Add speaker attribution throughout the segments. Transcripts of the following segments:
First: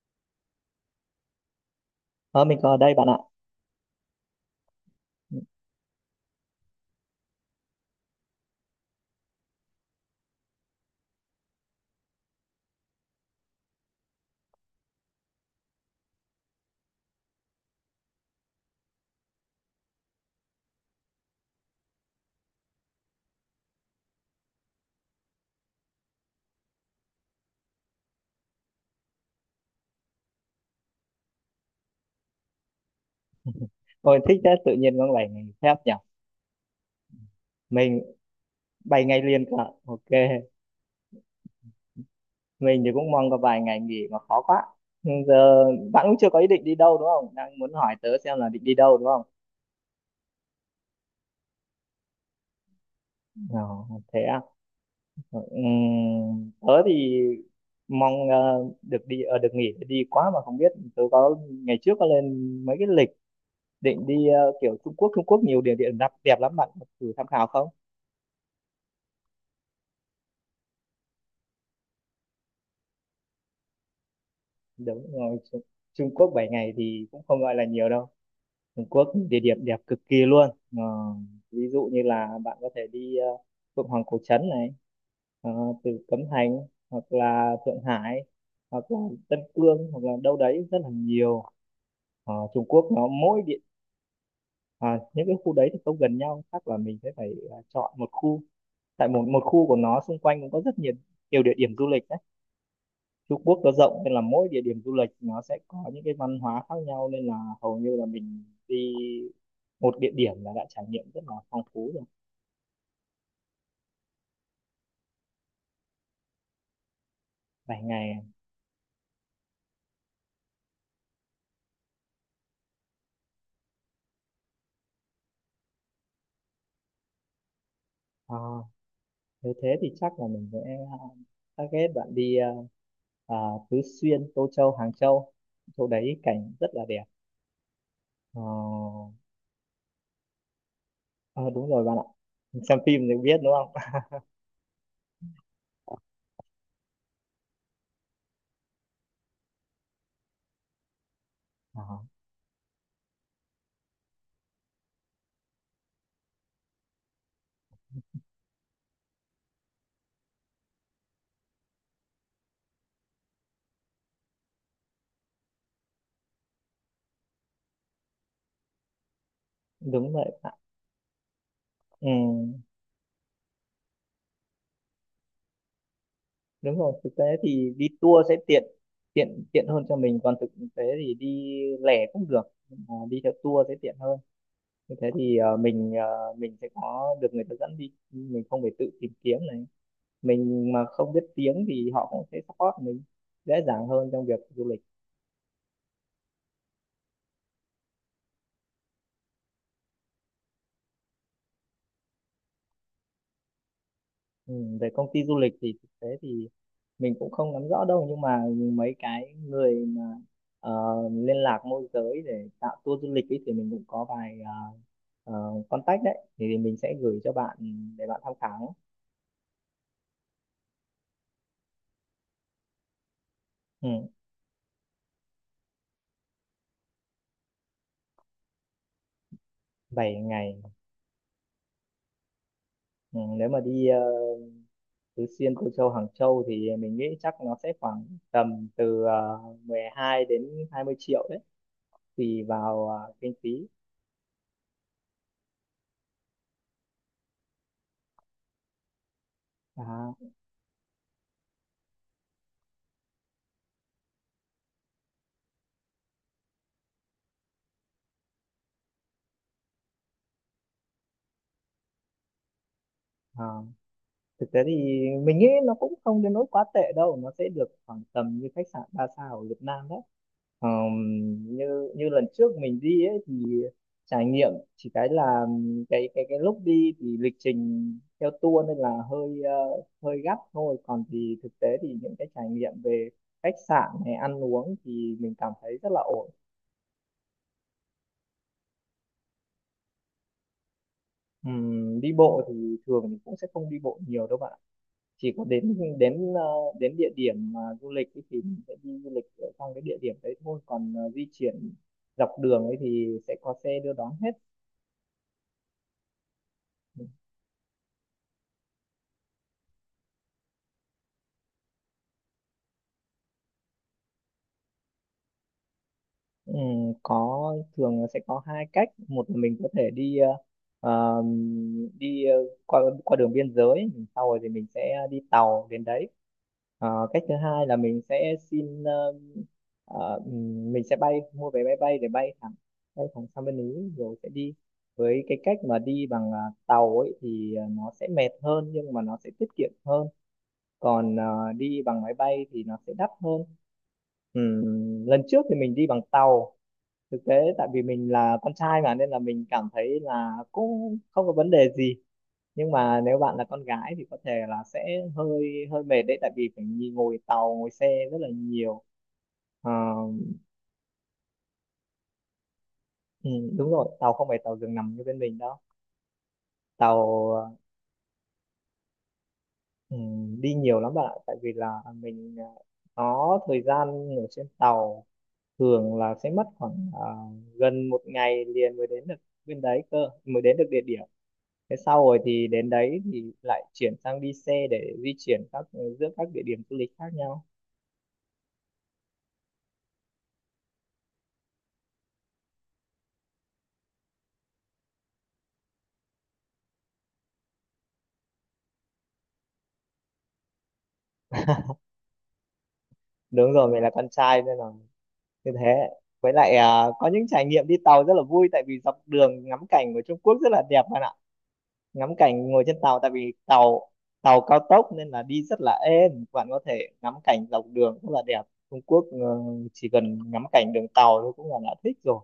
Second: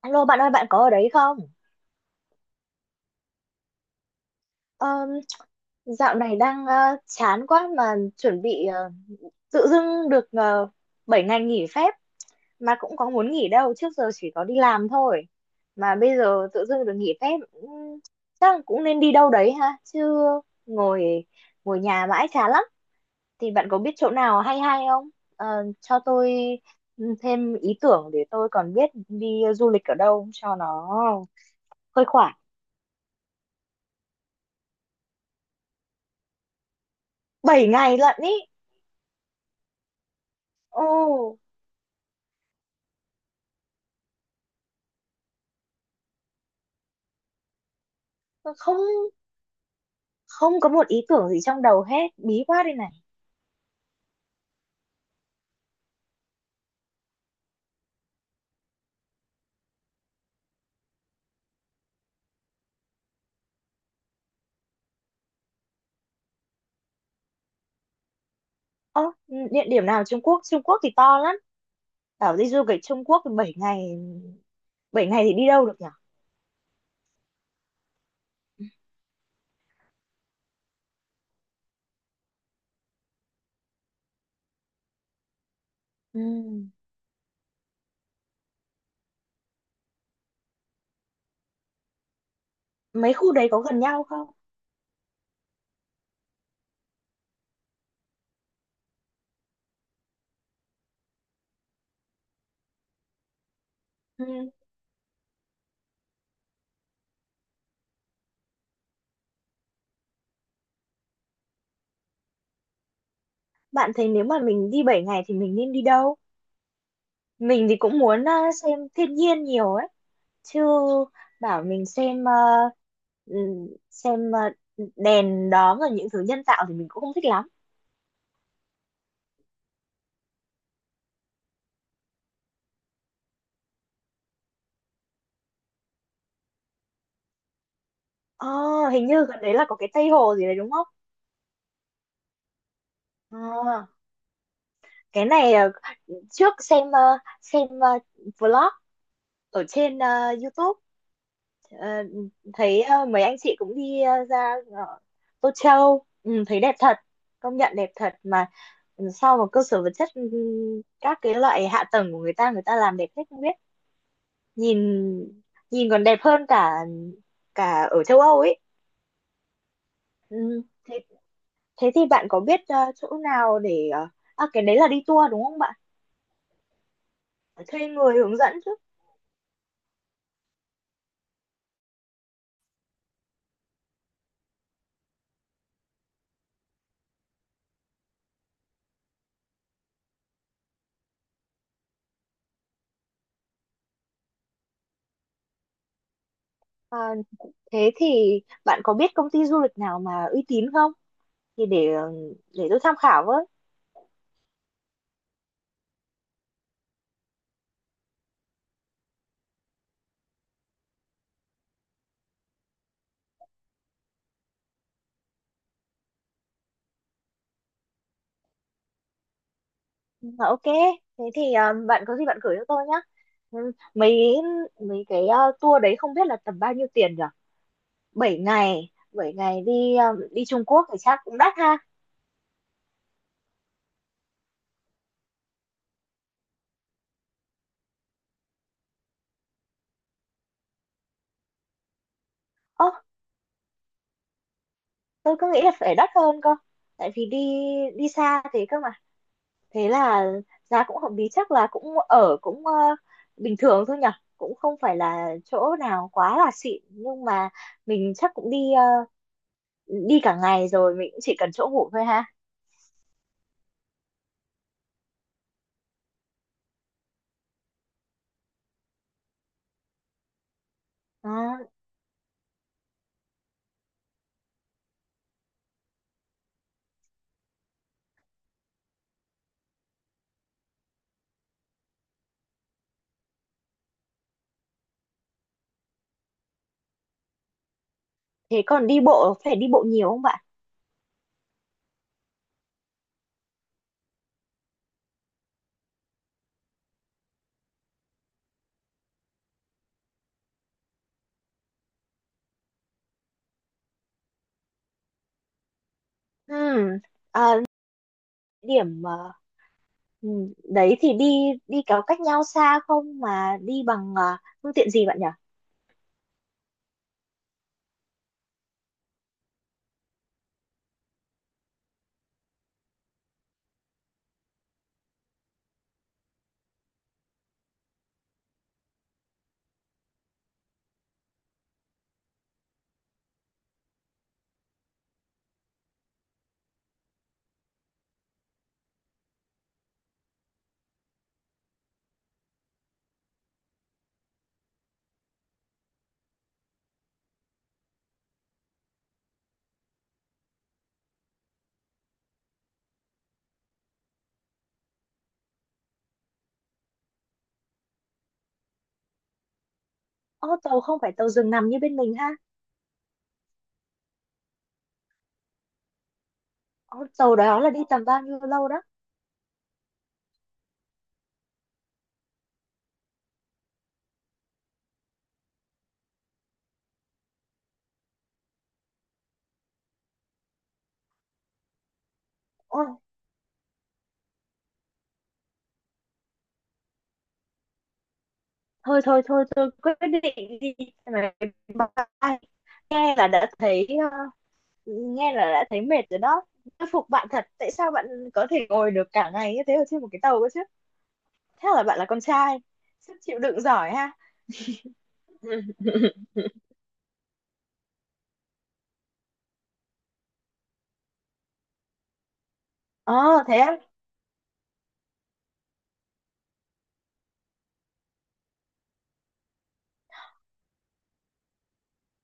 Speaker 1: Alo bạn ơi, bạn có ở đấy không?
Speaker 2: Ờ, mình có ở đây bạn ạ.
Speaker 1: Ờm,
Speaker 2: Ừ,
Speaker 1: dạo này đang chán quá mà chuẩn bị tự dưng được uh, 7 ngày nghỉ phép, mà cũng có muốn nghỉ đâu, trước giờ chỉ có đi làm thôi, mà bây giờ tự dưng được nghỉ phép. Chắc là cũng nên đi đâu đấy ha, chứ ngồi ngồi nhà mãi chán lắm. Thì bạn có biết chỗ nào hay hay không? Ờ, cho tôi thêm ý tưởng để tôi còn biết đi du lịch ở đâu cho nó khuây khỏa.
Speaker 2: ôi, thích thế, tự nhiên có 7 ngày phép nhỉ.
Speaker 1: Bảy ngày
Speaker 2: Mình
Speaker 1: lận ý.
Speaker 2: 7 ngày liền cả. Ok,
Speaker 1: Ồ,
Speaker 2: mình thì cũng mong có vài ngày nghỉ mà khó quá. Nhưng giờ bạn cũng chưa có ý định đi đâu đúng không? Đang muốn hỏi tớ xem là định đi đâu đúng
Speaker 1: không,
Speaker 2: không?
Speaker 1: không có một ý tưởng gì trong đầu hết, bí quá đây này.
Speaker 2: Ờ, Thế à. Tớ thì mong được đi được nghỉ để đi quá, mà không biết tớ có ngày trước có lên mấy cái lịch định đi, kiểu Trung Quốc. Trung Quốc nhiều địa điểm đẹp đẹp lắm, bạn có thử tham khảo không?
Speaker 1: Ơ, địa điểm nào? Trung Quốc Trung Quốc thì to lắm, bảo đi du lịch Trung Quốc thì 7 ngày, 7
Speaker 2: đúng
Speaker 1: ngày thì
Speaker 2: rồi
Speaker 1: đi
Speaker 2: Trung,
Speaker 1: đâu được nhỉ?
Speaker 2: Trung Quốc 7 ngày thì cũng không gọi là nhiều đâu. Trung Quốc địa điểm đẹp cực kỳ luôn. Ờ, Ví dụ như là bạn có thể đi Phượng Hoàng Cổ Trấn này, ờ, từ Cấm
Speaker 1: Ừ.
Speaker 2: Thành, hoặc là Thượng Hải, hoặc là Tân Cương, hoặc là đâu đấy rất là nhiều. Trung Quốc nó
Speaker 1: Mấy khu
Speaker 2: mỗi
Speaker 1: đấy
Speaker 2: địa...
Speaker 1: có gần nhau không?
Speaker 2: Những cái khu đấy thì không gần nhau, chắc là mình sẽ phải chọn một khu. Tại một một khu của nó xung quanh cũng có rất nhiều nhiều địa điểm du lịch đấy. Trung Quốc nó rộng nên là mỗi
Speaker 1: Ừ.
Speaker 2: địa điểm du lịch nó sẽ có những cái văn hóa khác nhau, nên là hầu như là mình đi một địa điểm là đã trải nghiệm rất là phong phú rồi.
Speaker 1: Bạn thấy nếu mà mình đi 7 ngày thì mình nên đi đâu? Mình thì
Speaker 2: Vài
Speaker 1: cũng
Speaker 2: ngày.
Speaker 1: muốn xem thiên nhiên nhiều ấy, chứ bảo mình xem ừ, xem ờ, đèn đóm rồi những thứ nhân tạo thì mình cũng không thích lắm.
Speaker 2: à, Nếu thế thì chắc là mình sẽ à, target bạn đi à, Tứ Xuyên, Tô Châu, Hàng Châu. Chỗ đấy cảnh rất là đẹp. Ờ,
Speaker 1: Ờ, hình như gần đấy là có cái Tây Hồ gì đấy đúng không?
Speaker 2: Ờ, Đúng rồi bạn ạ. Xem phim thì biết đúng
Speaker 1: Ờ,
Speaker 2: không?
Speaker 1: cái này trước xem vlog ở trên YouTube,
Speaker 2: Ờ,
Speaker 1: ờ, thấy mấy anh chị cũng đi ra Tô Châu, ừ, thấy đẹp thật, công nhận đẹp thật mà. Ừ, sau một cơ sở vật chất, ừ, các cái loại hạ tầng của người ta, người ta làm đẹp hết không biết, nhìn nhìn còn đẹp hơn cả cả ở châu Âu ấy.
Speaker 2: Đúng vậy
Speaker 1: Ừ,
Speaker 2: bạn.
Speaker 1: thế thế thì
Speaker 2: Ừ,
Speaker 1: bạn có biết chỗ nào để à, cái đấy là đi tour đúng không bạn?
Speaker 2: đúng rồi. Thực tế
Speaker 1: Phải
Speaker 2: thì đi
Speaker 1: thuê người
Speaker 2: tour sẽ
Speaker 1: hướng dẫn
Speaker 2: tiện
Speaker 1: chứ.
Speaker 2: tiện tiện hơn cho mình. Còn thực tế thì đi lẻ cũng được. Nhưng mà đi theo tour sẽ tiện hơn. Như thế thì mình sẽ có được người ta dẫn đi. Mình không phải tự tìm kiếm này. Mình mà không biết tiếng thì họ cũng sẽ support mình dễ dàng hơn trong việc du lịch.
Speaker 1: Ờ, Thế thì bạn có biết công ty du lịch nào mà uy tín không? Thì để để tôi tham khảo với.
Speaker 2: Ừ, về công ty du lịch thì thực tế thì mình cũng không nắm rõ đâu, nhưng mà mấy cái người mà ờ, liên lạc môi giới để tạo tour du lịch ấy, thì mình cũng có vài, contact đấy thì mình sẽ gửi cho bạn để bạn tham khảo.
Speaker 1: Mà ok, thế thì bạn có gì bạn gửi cho tôi nhá. Ừ,
Speaker 2: Ừ,
Speaker 1: Mấy mấy cái tour đấy không biết là tầm bao nhiêu tiền nhở? Bảy ngày, 7 ngày đi
Speaker 2: 7
Speaker 1: đi
Speaker 2: ngày.
Speaker 1: Trung Quốc thì chắc cũng đắt ha.
Speaker 2: Ừ, nếu mà đi Tứ Xuyên, Cô Châu, Hàng Châu thì mình nghĩ chắc nó sẽ khoảng tầm từ 12 đến 20 triệu đấy, tùy
Speaker 1: Ồ,
Speaker 2: vào kinh phí.
Speaker 1: tôi cứ nghĩ là phải đắt hơn cơ. Tại vì đi đi xa thế cơ mà. Thế
Speaker 2: à,
Speaker 1: là giá cũng hợp lý, chắc là cũng ở cũng bình thường thôi nhỉ, cũng không phải là chỗ nào quá là xịn, nhưng mà mình chắc cũng đi đi cả ngày rồi mình cũng chỉ cần chỗ ngủ thôi ha.
Speaker 2: à. Thực tế thì mình nghĩ nó cũng không đến nỗi quá tệ đâu, nó sẽ được khoảng tầm như khách sạn 3 sao ở Việt Nam đấy. Ờm,
Speaker 1: Đó.
Speaker 2: như như lần trước mình đi ấy thì trải nghiệm chỉ cái là cái lúc đi thì lịch trình theo tour nên là hơi gấp thôi, còn thì thực tế thì những cái trải nghiệm về khách sạn hay ăn uống thì mình cảm thấy rất là ổn.
Speaker 1: Thế còn đi bộ, phải đi bộ nhiều không bạn?
Speaker 2: Đi bộ thì thường mình cũng sẽ không đi bộ nhiều đâu bạn, chỉ có đến đến ờ, đến địa điểm mà du lịch ấy thì mình sẽ đi du lịch ở trong cái địa điểm đấy thôi, còn di chuyển dọc đường ấy thì sẽ có xe đưa đón hết.
Speaker 1: Ừm, điểm đấy thì đi đi có cách nhau xa không, mà đi bằng phương tiện gì bạn nhỉ?
Speaker 2: Ừ, có thường là sẽ có hai cách. Một là mình có thể đi ờ, qua qua đường biên giới, sau rồi thì mình sẽ đi tàu đến đấy. Cách thứ hai là mình sẽ xin mình sẽ bay mua vé máy bay để bay thẳng sang bên Ý rồi sẽ đi. Với cái cách mà đi bằng tàu ấy thì nó sẽ mệt hơn nhưng mà nó sẽ tiết kiệm hơn, còn đi bằng máy bay thì nó sẽ đắt hơn. Lần trước thì mình đi bằng tàu. Thực tế tại vì mình là con trai mà nên là mình cảm thấy là cũng không có vấn đề gì, nhưng mà nếu bạn là con gái thì có thể là sẽ hơi hơi mệt đấy, tại vì phải ngồi tàu ngồi xe rất là nhiều. Ờ,
Speaker 1: Ô, tàu không phải tàu giường nằm như bên mình ha?
Speaker 2: ừ, đúng rồi. Tàu không phải tàu giường nằm như bên mình đâu. Tàu,
Speaker 1: Ô, tàu đó là đi tầm bao nhiêu lâu đó?
Speaker 2: ừ, đi nhiều lắm bạn ạ, tại vì là mình có thời gian ở trên tàu, thường là sẽ mất khoảng gần một ngày liền mới đến được bên đấy cơ, mới đến được địa điểm. Thế sau rồi thì đến đấy thì lại chuyển sang đi xe để di chuyển các, giữa các địa điểm du lịch khác nhau.
Speaker 1: Thôi thôi thôi, tôi quyết định đi máy bay, nghe là đã thấy nghe là đã thấy mệt rồi đó. Tôi phục bạn thật, tại sao bạn có thể ngồi được cả ngày như thế ở trên một cái tàu cơ chứ? Thế là bạn là con trai, sức chịu
Speaker 2: Đúng
Speaker 1: đựng
Speaker 2: rồi, mình là
Speaker 1: giỏi
Speaker 2: con
Speaker 1: ha.
Speaker 2: trai nên là như
Speaker 1: Ừ.
Speaker 2: thế. Với lại có những trải nghiệm đi tàu rất là vui, tại vì dọc đường ngắm cảnh của Trung Quốc rất là đẹp bạn ạ. Ngắm cảnh ngồi trên tàu, tại vì
Speaker 1: Ờ, thế á?
Speaker 2: tàu tàu cao tốc nên là đi rất là êm, bạn có thể ngắm cảnh dọc đường rất là đẹp. Trung Quốc chỉ cần ngắm cảnh đường tàu thôi cũng là đã thích rồi,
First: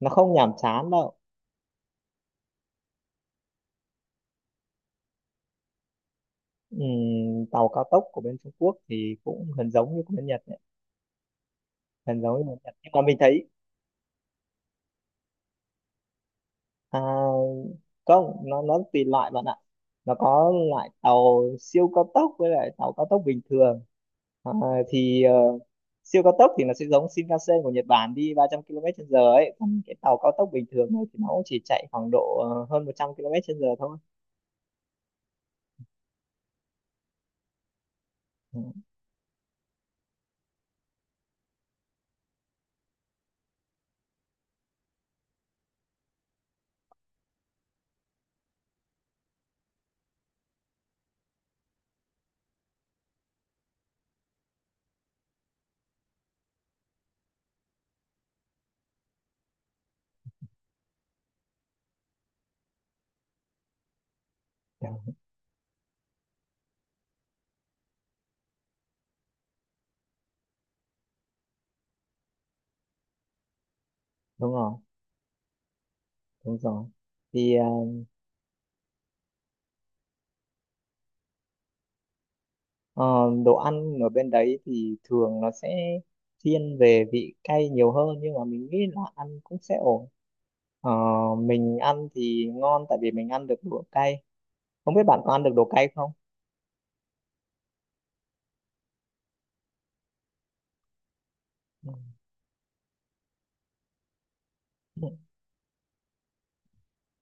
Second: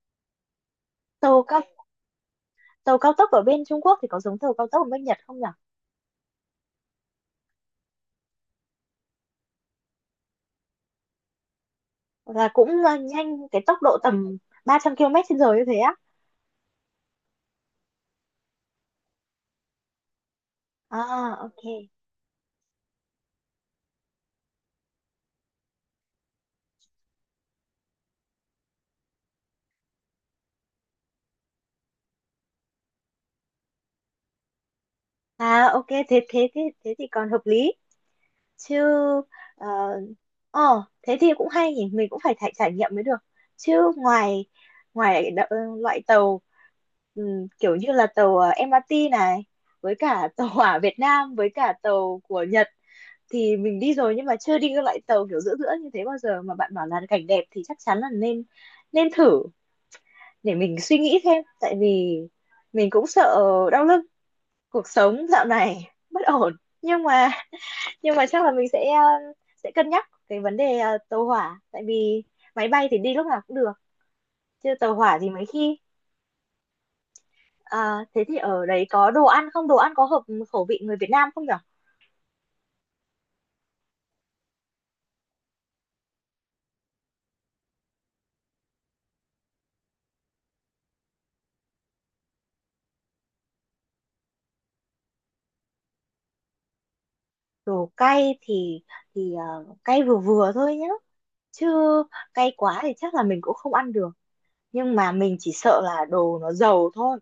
Speaker 2: nó không nhàm chán đâu.
Speaker 1: tàu cao Tàu cao tốc ở bên Trung Quốc thì có giống tàu cao tốc ở bên Nhật không nhỉ?
Speaker 2: Tàu cao tốc của bên Trung Quốc thì cũng gần giống như của bên Nhật, hình giống như
Speaker 1: Là
Speaker 2: một
Speaker 1: cũng
Speaker 2: Nhật, nhưng mà mình
Speaker 1: nhanh,
Speaker 2: thấy
Speaker 1: cái tốc độ tầm 300 km trên giờ như thế á?
Speaker 2: à, không, nó tùy loại bạn ạ. Nó có loại tàu
Speaker 1: À, ok.
Speaker 2: siêu cao tốc với lại tàu cao tốc bình thường. à, thì ờ, Siêu cao tốc thì nó sẽ giống Shinkansen của Nhật Bản, đi 300 km trên giờ ấy, còn cái tàu cao tốc bình thường ấy thì nó cũng chỉ chạy khoảng độ hơn 100 km trên giờ thôi.
Speaker 1: À, ok, thế thế thì còn hợp lý
Speaker 2: Ừ,
Speaker 1: chứ. Ờ, thế thì cũng hay nhỉ, mình cũng phải trải trải nghiệm mới được chứ. Ngoài ngoài loại tàu, kiểu như là tàu MRT này, với cả tàu hỏa Việt Nam với cả tàu của Nhật thì mình đi rồi, nhưng mà chưa đi cái loại tàu kiểu giữa giữa như thế bao giờ, mà bạn bảo là cảnh đẹp thì chắc chắn là nên nên thử. Để mình suy nghĩ thêm, tại vì mình cũng sợ đau lưng, cuộc
Speaker 2: dạ,
Speaker 1: sống dạo này bất ổn. Nhưng mà nhưng mà chắc là mình sẽ sẽ cân nhắc cái vấn đề tàu hỏa, tại vì máy bay thì đi lúc nào cũng được
Speaker 2: đúng
Speaker 1: chứ
Speaker 2: rồi,
Speaker 1: tàu hỏa thì mấy khi.
Speaker 2: đúng rồi. thì ờ,
Speaker 1: Ờ, thế thì ở đấy có đồ ăn không, đồ ăn có hợp khẩu vị người Việt Nam không nhở?
Speaker 2: ờ, Đồ ăn ở bên đấy thì thường nó sẽ thiên về vị cay nhiều hơn, nhưng mà mình nghĩ là ăn cũng sẽ ổn. Ờ, mình ăn thì ngon tại vì mình ăn được đồ cay. Không biết bạn có ăn được đồ cay không?
Speaker 1: Đồ cay thì cay vừa vừa thôi nhá, chứ cay quá thì chắc là mình cũng không ăn được, nhưng
Speaker 2: Ừ.
Speaker 1: mà mình chỉ sợ là đồ nó dầu thôi.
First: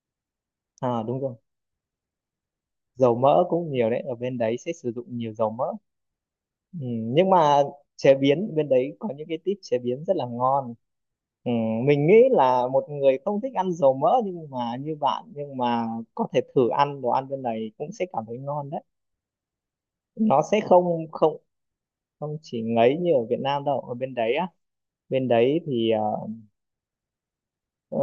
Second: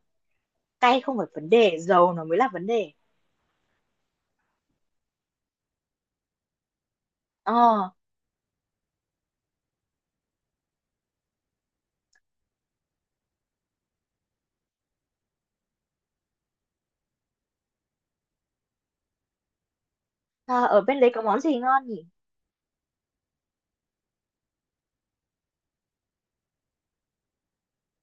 Speaker 1: Cay
Speaker 2: À
Speaker 1: không
Speaker 2: đúng
Speaker 1: phải
Speaker 2: rồi.
Speaker 1: vấn đề, dầu nó mới là vấn đề.
Speaker 2: Dầu mỡ cũng nhiều đấy. Ở bên đấy sẽ sử dụng nhiều dầu mỡ. Ừ, nhưng mà
Speaker 1: Ờ,
Speaker 2: chế biến bên đấy có những cái tip chế biến rất là ngon. Ừ, mình nghĩ là một người không thích ăn dầu mỡ nhưng mà như bạn, nhưng mà có thể thử ăn đồ ăn bên này cũng sẽ cảm thấy ngon đấy. Nó sẽ
Speaker 1: à, ở
Speaker 2: không
Speaker 1: bên đấy có
Speaker 2: không
Speaker 1: món gì ngon nhỉ?
Speaker 2: không chỉ ngấy như ở Việt Nam đâu. Ở bên đấy á, bên đấy thì Ờ,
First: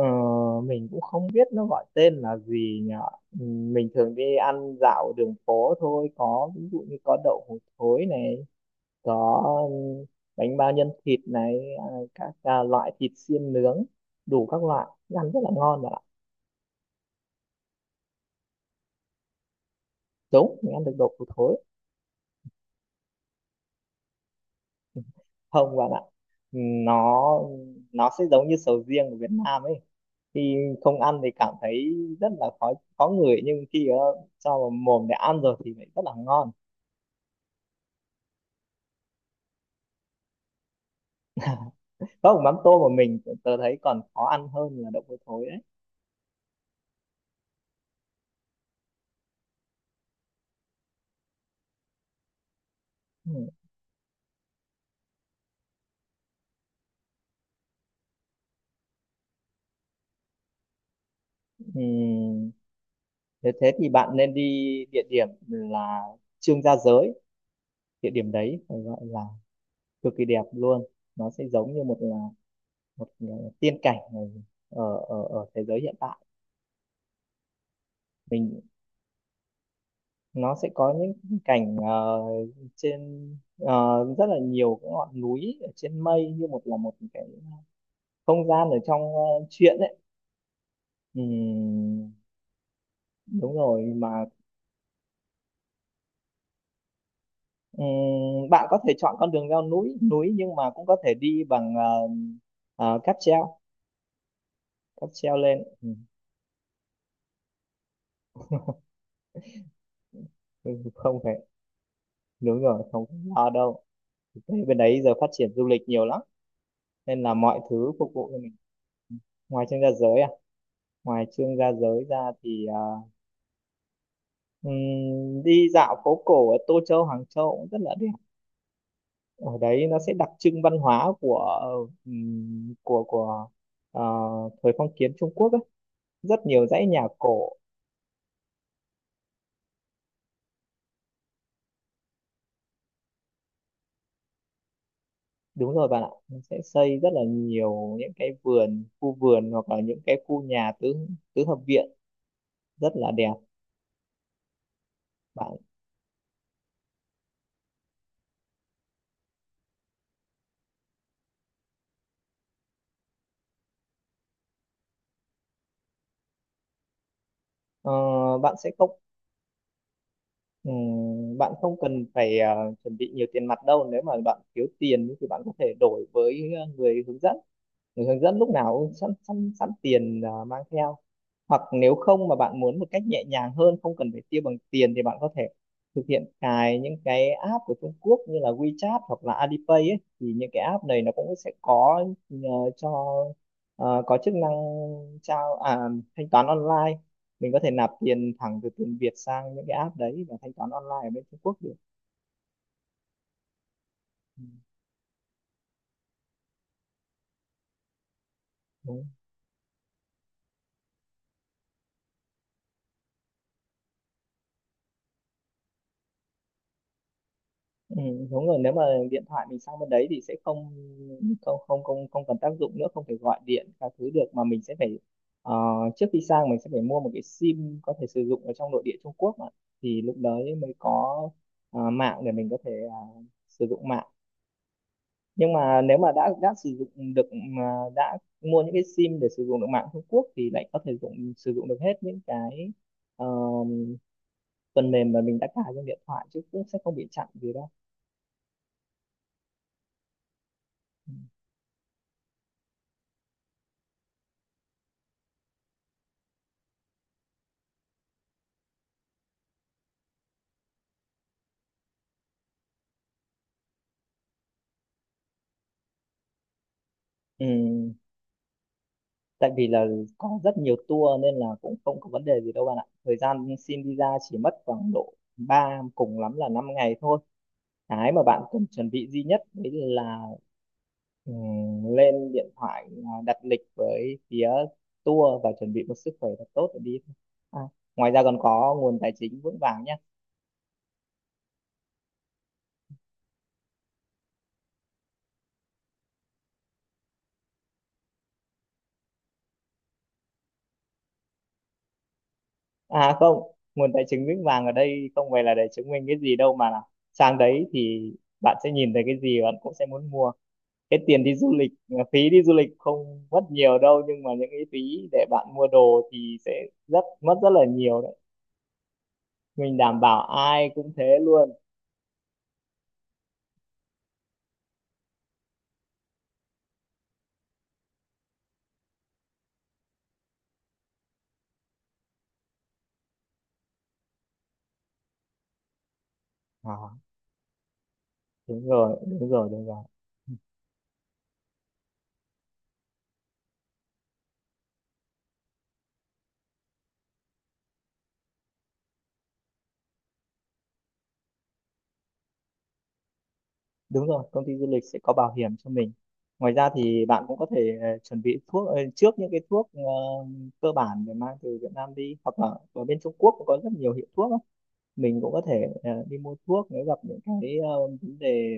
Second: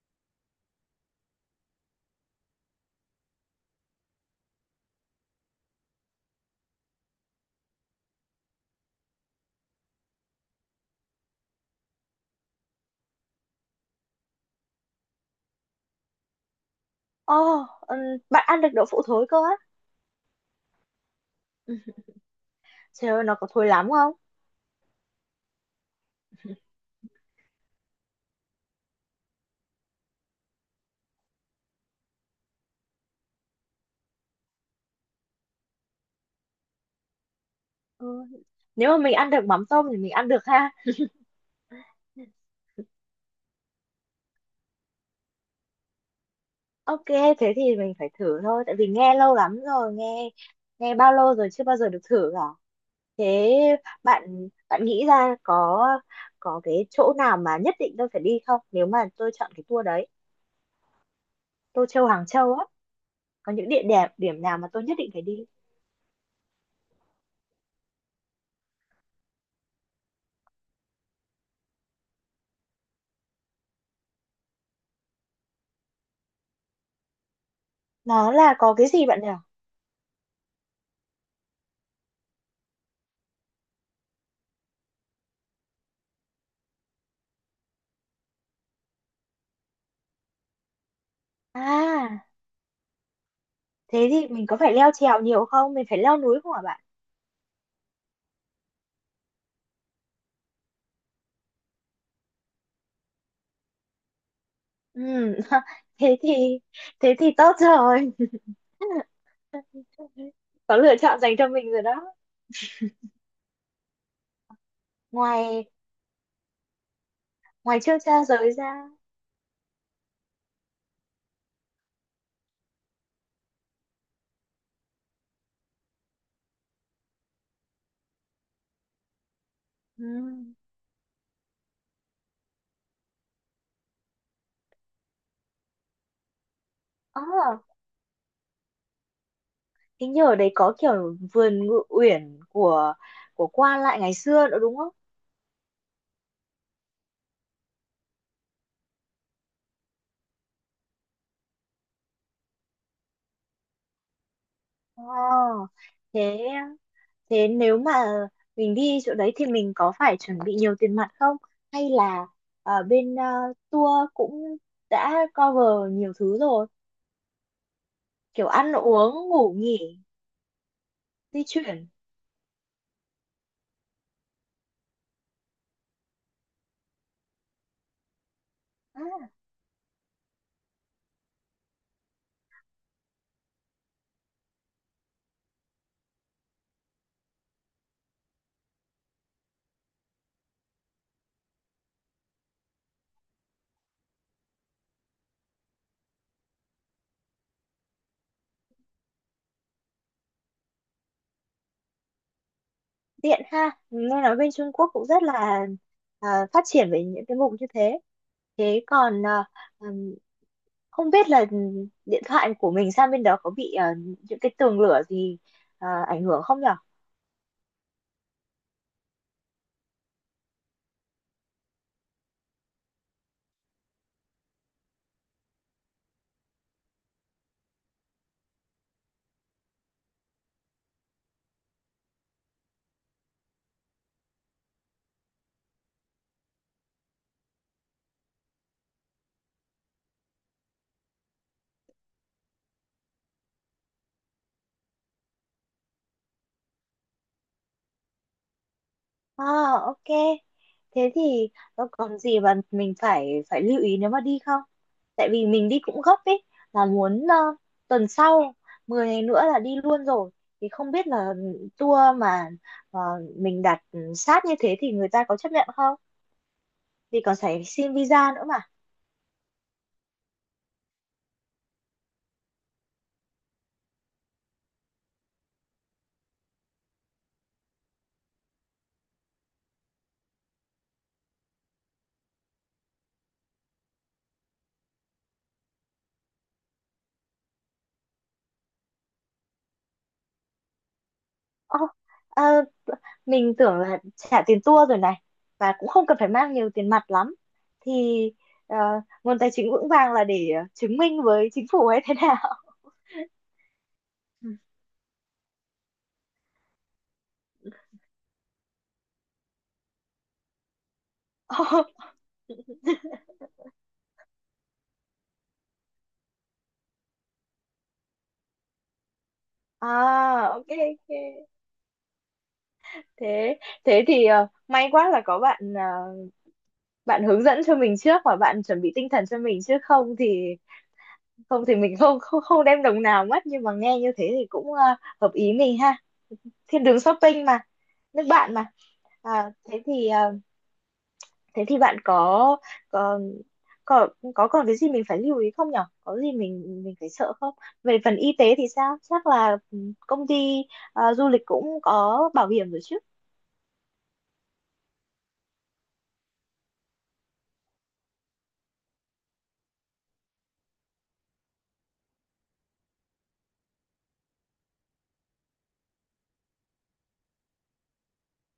Speaker 2: mình cũng không biết nó gọi tên là gì nhở. Ừ, mình thường đi ăn dạo đường phố thôi, có ví dụ như có đậu hũ thối này, có, ừ, bánh bao nhân thịt này, các, loại thịt xiên nướng đủ các loại, ăn rất là ngon bạn ạ.
Speaker 1: Ồ, bạn ăn được đậu phụ thối cơ á?
Speaker 2: Đúng, mình ăn được đậu hũ thối.
Speaker 1: Ừ. Trời ơi, nó có thối lắm không?
Speaker 2: Ừ, không bạn ạ. Ừ, nó nó sẽ giống như sầu riêng của Việt Nam ấy, khi không ăn thì cảm thấy rất là khó khó ngửi, nhưng khi cho vào mồm để ăn rồi thì lại rất là ngon.
Speaker 1: Ừ. Nếu mà mình ăn được mắm tôm thì mình ăn được ha.
Speaker 2: Không, mắm tôm mà mình tớ thấy còn khó ăn hơn là đậu hôi thối đấy.
Speaker 1: Ok, thế thì mình phải thử thôi, tại vì nghe lâu lắm rồi, nghe nghe bao lâu rồi chưa bao giờ được thử cả.
Speaker 2: Ừ.
Speaker 1: Thế bạn bạn nghĩ ra có cái chỗ nào mà nhất định tôi phải đi không? Nếu mà tôi chọn cái tour đấy,
Speaker 2: Ừ.
Speaker 1: Tô Châu Hàng Châu á,
Speaker 2: Thế
Speaker 1: có những
Speaker 2: thế
Speaker 1: địa
Speaker 2: thì
Speaker 1: điểm
Speaker 2: bạn nên
Speaker 1: điểm
Speaker 2: đi
Speaker 1: nào mà tôi nhất
Speaker 2: địa
Speaker 1: định phải
Speaker 2: điểm
Speaker 1: đi?
Speaker 2: là Trương Gia Giới. Địa điểm đấy phải gọi là cực kỳ đẹp luôn, nó sẽ giống như một là một tiên cảnh ở ở thế giới hiện tại.
Speaker 1: Nó là
Speaker 2: Mình,
Speaker 1: có cái gì bạn nhỉ?
Speaker 2: nó sẽ có những cảnh trên, rất là nhiều cái ngọn núi ở trên mây, như một là một cái không gian ở trong truyện ấy. Ừm,
Speaker 1: À,
Speaker 2: Đúng rồi
Speaker 1: thế
Speaker 2: mà.
Speaker 1: thì mình có phải leo trèo nhiều không? Mình phải leo núi không hả bạn?
Speaker 2: Bạn có thể chọn con đường leo núi núi nhưng mà cũng có thể đi bằng cáp treo,
Speaker 1: Ừ,
Speaker 2: cáp treo lên.
Speaker 1: thế thì thế thì tốt rồi.
Speaker 2: Ừ,
Speaker 1: Có lựa
Speaker 2: không
Speaker 1: chọn
Speaker 2: phải,
Speaker 1: dành cho mình rồi đó.
Speaker 2: đúng rồi không phải lo đâu. Thực tế bên đấy giờ phát triển du
Speaker 1: Ngoài
Speaker 2: lịch nhiều lắm, nên là mọi
Speaker 1: ngoài
Speaker 2: thứ
Speaker 1: trước
Speaker 2: phục
Speaker 1: cha
Speaker 2: vụ cho
Speaker 1: giới
Speaker 2: mình.
Speaker 1: ra.
Speaker 2: Ừ. ngoài chương gia giới à Ngoài Chương Gia Giới ra thì đi dạo phố cổ ở Tô Châu, Hàng Châu cũng rất là đẹp, ở đấy nó
Speaker 1: Ừ.
Speaker 2: sẽ đặc trưng văn hóa của, của ờ, thời phong kiến Trung Quốc ấy. Rất nhiều dãy nhà cổ.
Speaker 1: À, hình như ở đấy có kiểu vườn ngự uyển của qua lại ngày xưa nữa đúng không?
Speaker 2: Đúng rồi bạn ạ, nó sẽ xây rất là nhiều những cái vườn, khu vườn, hoặc là những cái khu nhà tứ tứ hợp viện rất là đẹp.
Speaker 1: Ờ,
Speaker 2: Bạn
Speaker 1: thế thế nếu mà mình đi chỗ đấy thì mình có phải chuẩn bị nhiều tiền mặt không, hay là ở bên tour cũng đã cover nhiều thứ rồi,
Speaker 2: ờ,
Speaker 1: kiểu
Speaker 2: bạn sẽ
Speaker 1: ăn
Speaker 2: không
Speaker 1: uống ngủ nghỉ di
Speaker 2: bạn không
Speaker 1: chuyển?
Speaker 2: cần phải chuẩn bị nhiều tiền mặt đâu, nếu mà bạn thiếu tiền thì bạn có thể đổi với người hướng dẫn. Người hướng dẫn lúc nào cũng sẵn sẵn sẵn tiền mang theo. Hoặc nếu không mà bạn muốn một cách nhẹ nhàng hơn, không cần phải tiêu bằng tiền, thì bạn có thể thực hiện cài những cái app của Trung Quốc như là WeChat hoặc là Alipay ấy, thì những cái app này nó cũng sẽ có nhờ cho có chức năng trao à, thanh toán online. Mình có thể nạp tiền thẳng từ tiền Việt sang những cái app đấy và thanh toán online ở bên Trung Quốc được.
Speaker 1: Tiện ha, nghe nói
Speaker 2: Ừ,
Speaker 1: bên Trung Quốc cũng rất là à, phát triển về những cái mục như thế. Thế
Speaker 2: đúng.
Speaker 1: còn à, ừm, không biết là điện thoại của mình sang bên đó có bị à, những cái tường lửa gì à, ảnh hưởng không nhỉ?
Speaker 2: Ừ, đúng rồi, nếu mà điện thoại mình sang bên đấy thì sẽ không không không không không cần tác dụng nữa, không thể gọi điện các thứ được, mà mình sẽ phải, ờ, trước khi sang mình sẽ phải mua một cái sim có thể sử dụng ở trong nội địa Trung Quốc ạ. Thì lúc đấy mới có mạng để mình có thể sử dụng mạng. Nhưng mà nếu mà đã sử dụng được, mà đã mua những cái sim để sử dụng được mạng Trung Quốc, thì lại có thể dùng sử dụng được hết những cái ờ, phần mềm mà mình đã cài trên điện thoại chứ, cũng sẽ không bị chặn gì đâu.
Speaker 1: À, ok. Thế thì nó còn gì mà mình phải phải lưu ý nếu mà đi không? Tại vì mình đi cũng gấp ấy, là muốn tuần sau 10 ngày nữa là đi luôn rồi. Thì không biết là tour mà ờ, mình đặt sát như thế thì người ta có chấp nhận không? Vì còn
Speaker 2: Ừ.
Speaker 1: phải xin visa nữa mà.
Speaker 2: Tại vì là có rất nhiều tour nên là cũng không có vấn đề gì đâu bạn ạ, thời gian xin visa chỉ mất khoảng độ ba, cùng lắm là 5 ngày thôi. Cái mà bạn cần chuẩn bị duy nhất đấy là lên điện thoại đặt lịch với phía tour, và chuẩn bị một sức khỏe thật tốt để đi thôi. à, ngoài ra còn có nguồn tài chính vững vàng nhé.
Speaker 1: Ồ, ờ, mình tưởng là trả tiền tour rồi này, và cũng không cần phải mang nhiều tiền mặt lắm. Thì ờ, nguồn tài chính vững vàng là để chứng minh với chính phủ hay thế nào?
Speaker 2: À không, nguồn tài chính vững vàng ở đây không phải là để chứng minh cái gì đâu, mà là sang đấy thì bạn sẽ nhìn thấy cái gì bạn cũng sẽ muốn mua. Cái tiền đi du lịch,
Speaker 1: Ồ,
Speaker 2: phí đi du lịch không mất nhiều đâu, nhưng mà những cái phí để bạn mua đồ thì sẽ rất mất rất là nhiều đấy. Mình đảm bảo
Speaker 1: à, ok
Speaker 2: ai cũng
Speaker 1: ok.
Speaker 2: thế luôn.
Speaker 1: Thế thế thì may quá là có bạn, bạn hướng dẫn cho mình trước và bạn chuẩn bị tinh thần cho mình, chứ không thì không thì mình không không không đem đồng nào mất, nhưng mà nghe như thế thì cũng hợp ý mình ha. Thiên
Speaker 2: à,
Speaker 1: đường shopping mà, nước bạn
Speaker 2: Đúng
Speaker 1: mà.
Speaker 2: rồi, đúng rồi,
Speaker 1: À,
Speaker 2: đúng
Speaker 1: thế
Speaker 2: rồi,
Speaker 1: thì thế thì bạn có có có có còn cái gì mình phải lưu ý không nhở? Có gì mình phải sợ không? Về phần y tế thì sao? Chắc là ừ, công ty du lịch cũng có bảo hiểm rồi chứ?
Speaker 2: đúng rồi. Công ty du lịch sẽ có bảo hiểm cho mình. Ngoài ra thì bạn cũng có thể chuẩn bị thuốc, trước, những cái thuốc cơ bản để mang từ Việt Nam đi, hoặc là ở bên Trung Quốc cũng có rất nhiều hiệu thuốc, mình cũng có thể đi mua thuốc nếu gặp những cái vấn đề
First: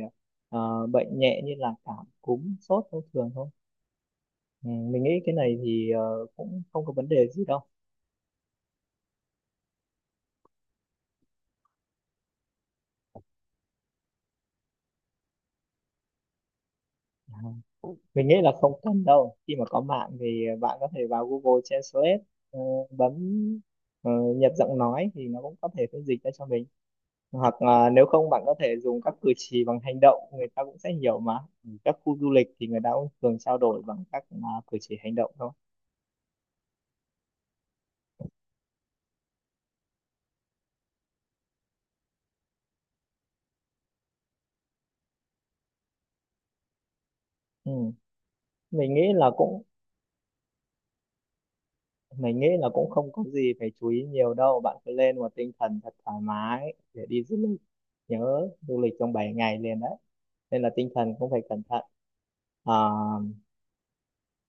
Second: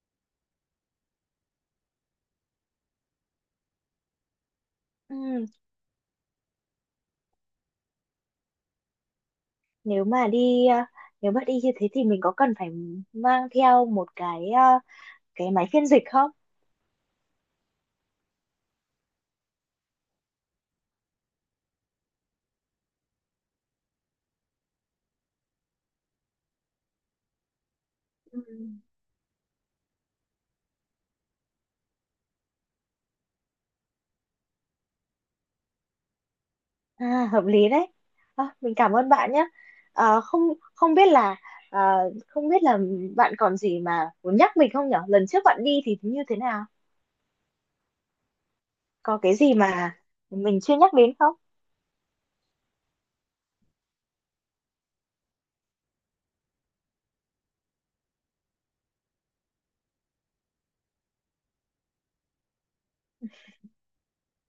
Speaker 2: bệnh nhẹ như là cảm cúm sốt thông thường thôi. Ừ, mình nghĩ cái
Speaker 1: Ừ,
Speaker 2: này thì cũng không có vấn đề gì đâu.
Speaker 1: nếu mà đi à, nếu mà đi như thế thì mình có cần phải mang theo một cái à, cái máy phiên dịch không?
Speaker 2: À, mình nghĩ là không cần đâu, khi mà có mạng thì bạn có thể vào Google Translate, ờ, bấm ờ, nhập giọng nói thì nó cũng có thể phiên dịch ra cho mình. Hoặc là nếu không
Speaker 1: Ừ.
Speaker 2: bạn có thể dùng các cử chỉ bằng hành động, người ta cũng sẽ hiểu mà. Các khu du lịch thì người ta cũng thường trao đổi bằng các cử chỉ hành động thôi.
Speaker 1: À, hợp lý đấy. À, mình cảm ơn bạn nhé. À, không không biết là à, không biết là bạn còn gì mà muốn nhắc mình không nhở? Lần trước bạn đi thì như thế nào?
Speaker 2: Ừ. mình nghĩ
Speaker 1: Có
Speaker 2: là
Speaker 1: cái gì
Speaker 2: cũng
Speaker 1: mà mình chưa nhắc đến không?
Speaker 2: mình nghĩ là cũng không có gì phải chú ý nhiều đâu, bạn cứ lên một tinh thần thật thoải mái để đi du lịch. Nhớ du lịch trong 7 ngày liền đấy nên là tinh thần cũng phải cẩn thận. à,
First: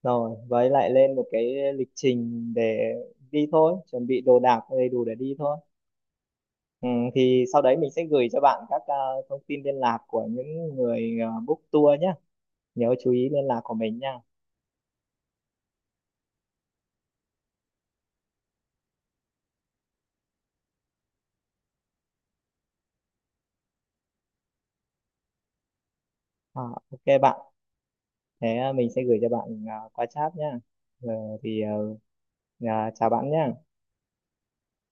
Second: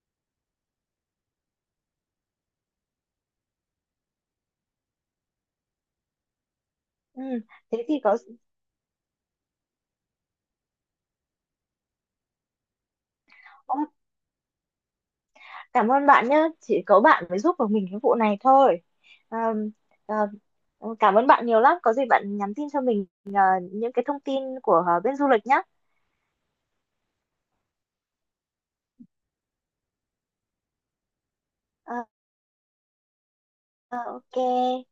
Speaker 2: rồi với lại lên một cái lịch trình để đi thôi, chuẩn bị đồ đạc đầy đủ để đi thôi. ừ,
Speaker 1: Ừ,
Speaker 2: thì sau đấy
Speaker 1: thế
Speaker 2: mình
Speaker 1: thì
Speaker 2: sẽ
Speaker 1: có.
Speaker 2: gửi cho bạn các thông tin liên lạc của những người book tour nhé. Nhớ chú ý liên lạc của
Speaker 1: Ô,
Speaker 2: mình nha.
Speaker 1: cảm ơn bạn nhé. Chỉ có bạn mới giúp được mình cái vụ này thôi. À, à, cảm ơn bạn nhiều lắm. Có gì bạn nhắn tin cho mình những cái thông tin của bên du lịch nhé.
Speaker 2: À, ok bạn. Thế mình sẽ gửi cho bạn qua chat nhá. Ờ, thì à, chào bạn nhá.
Speaker 1: Ờ, ờ, ok.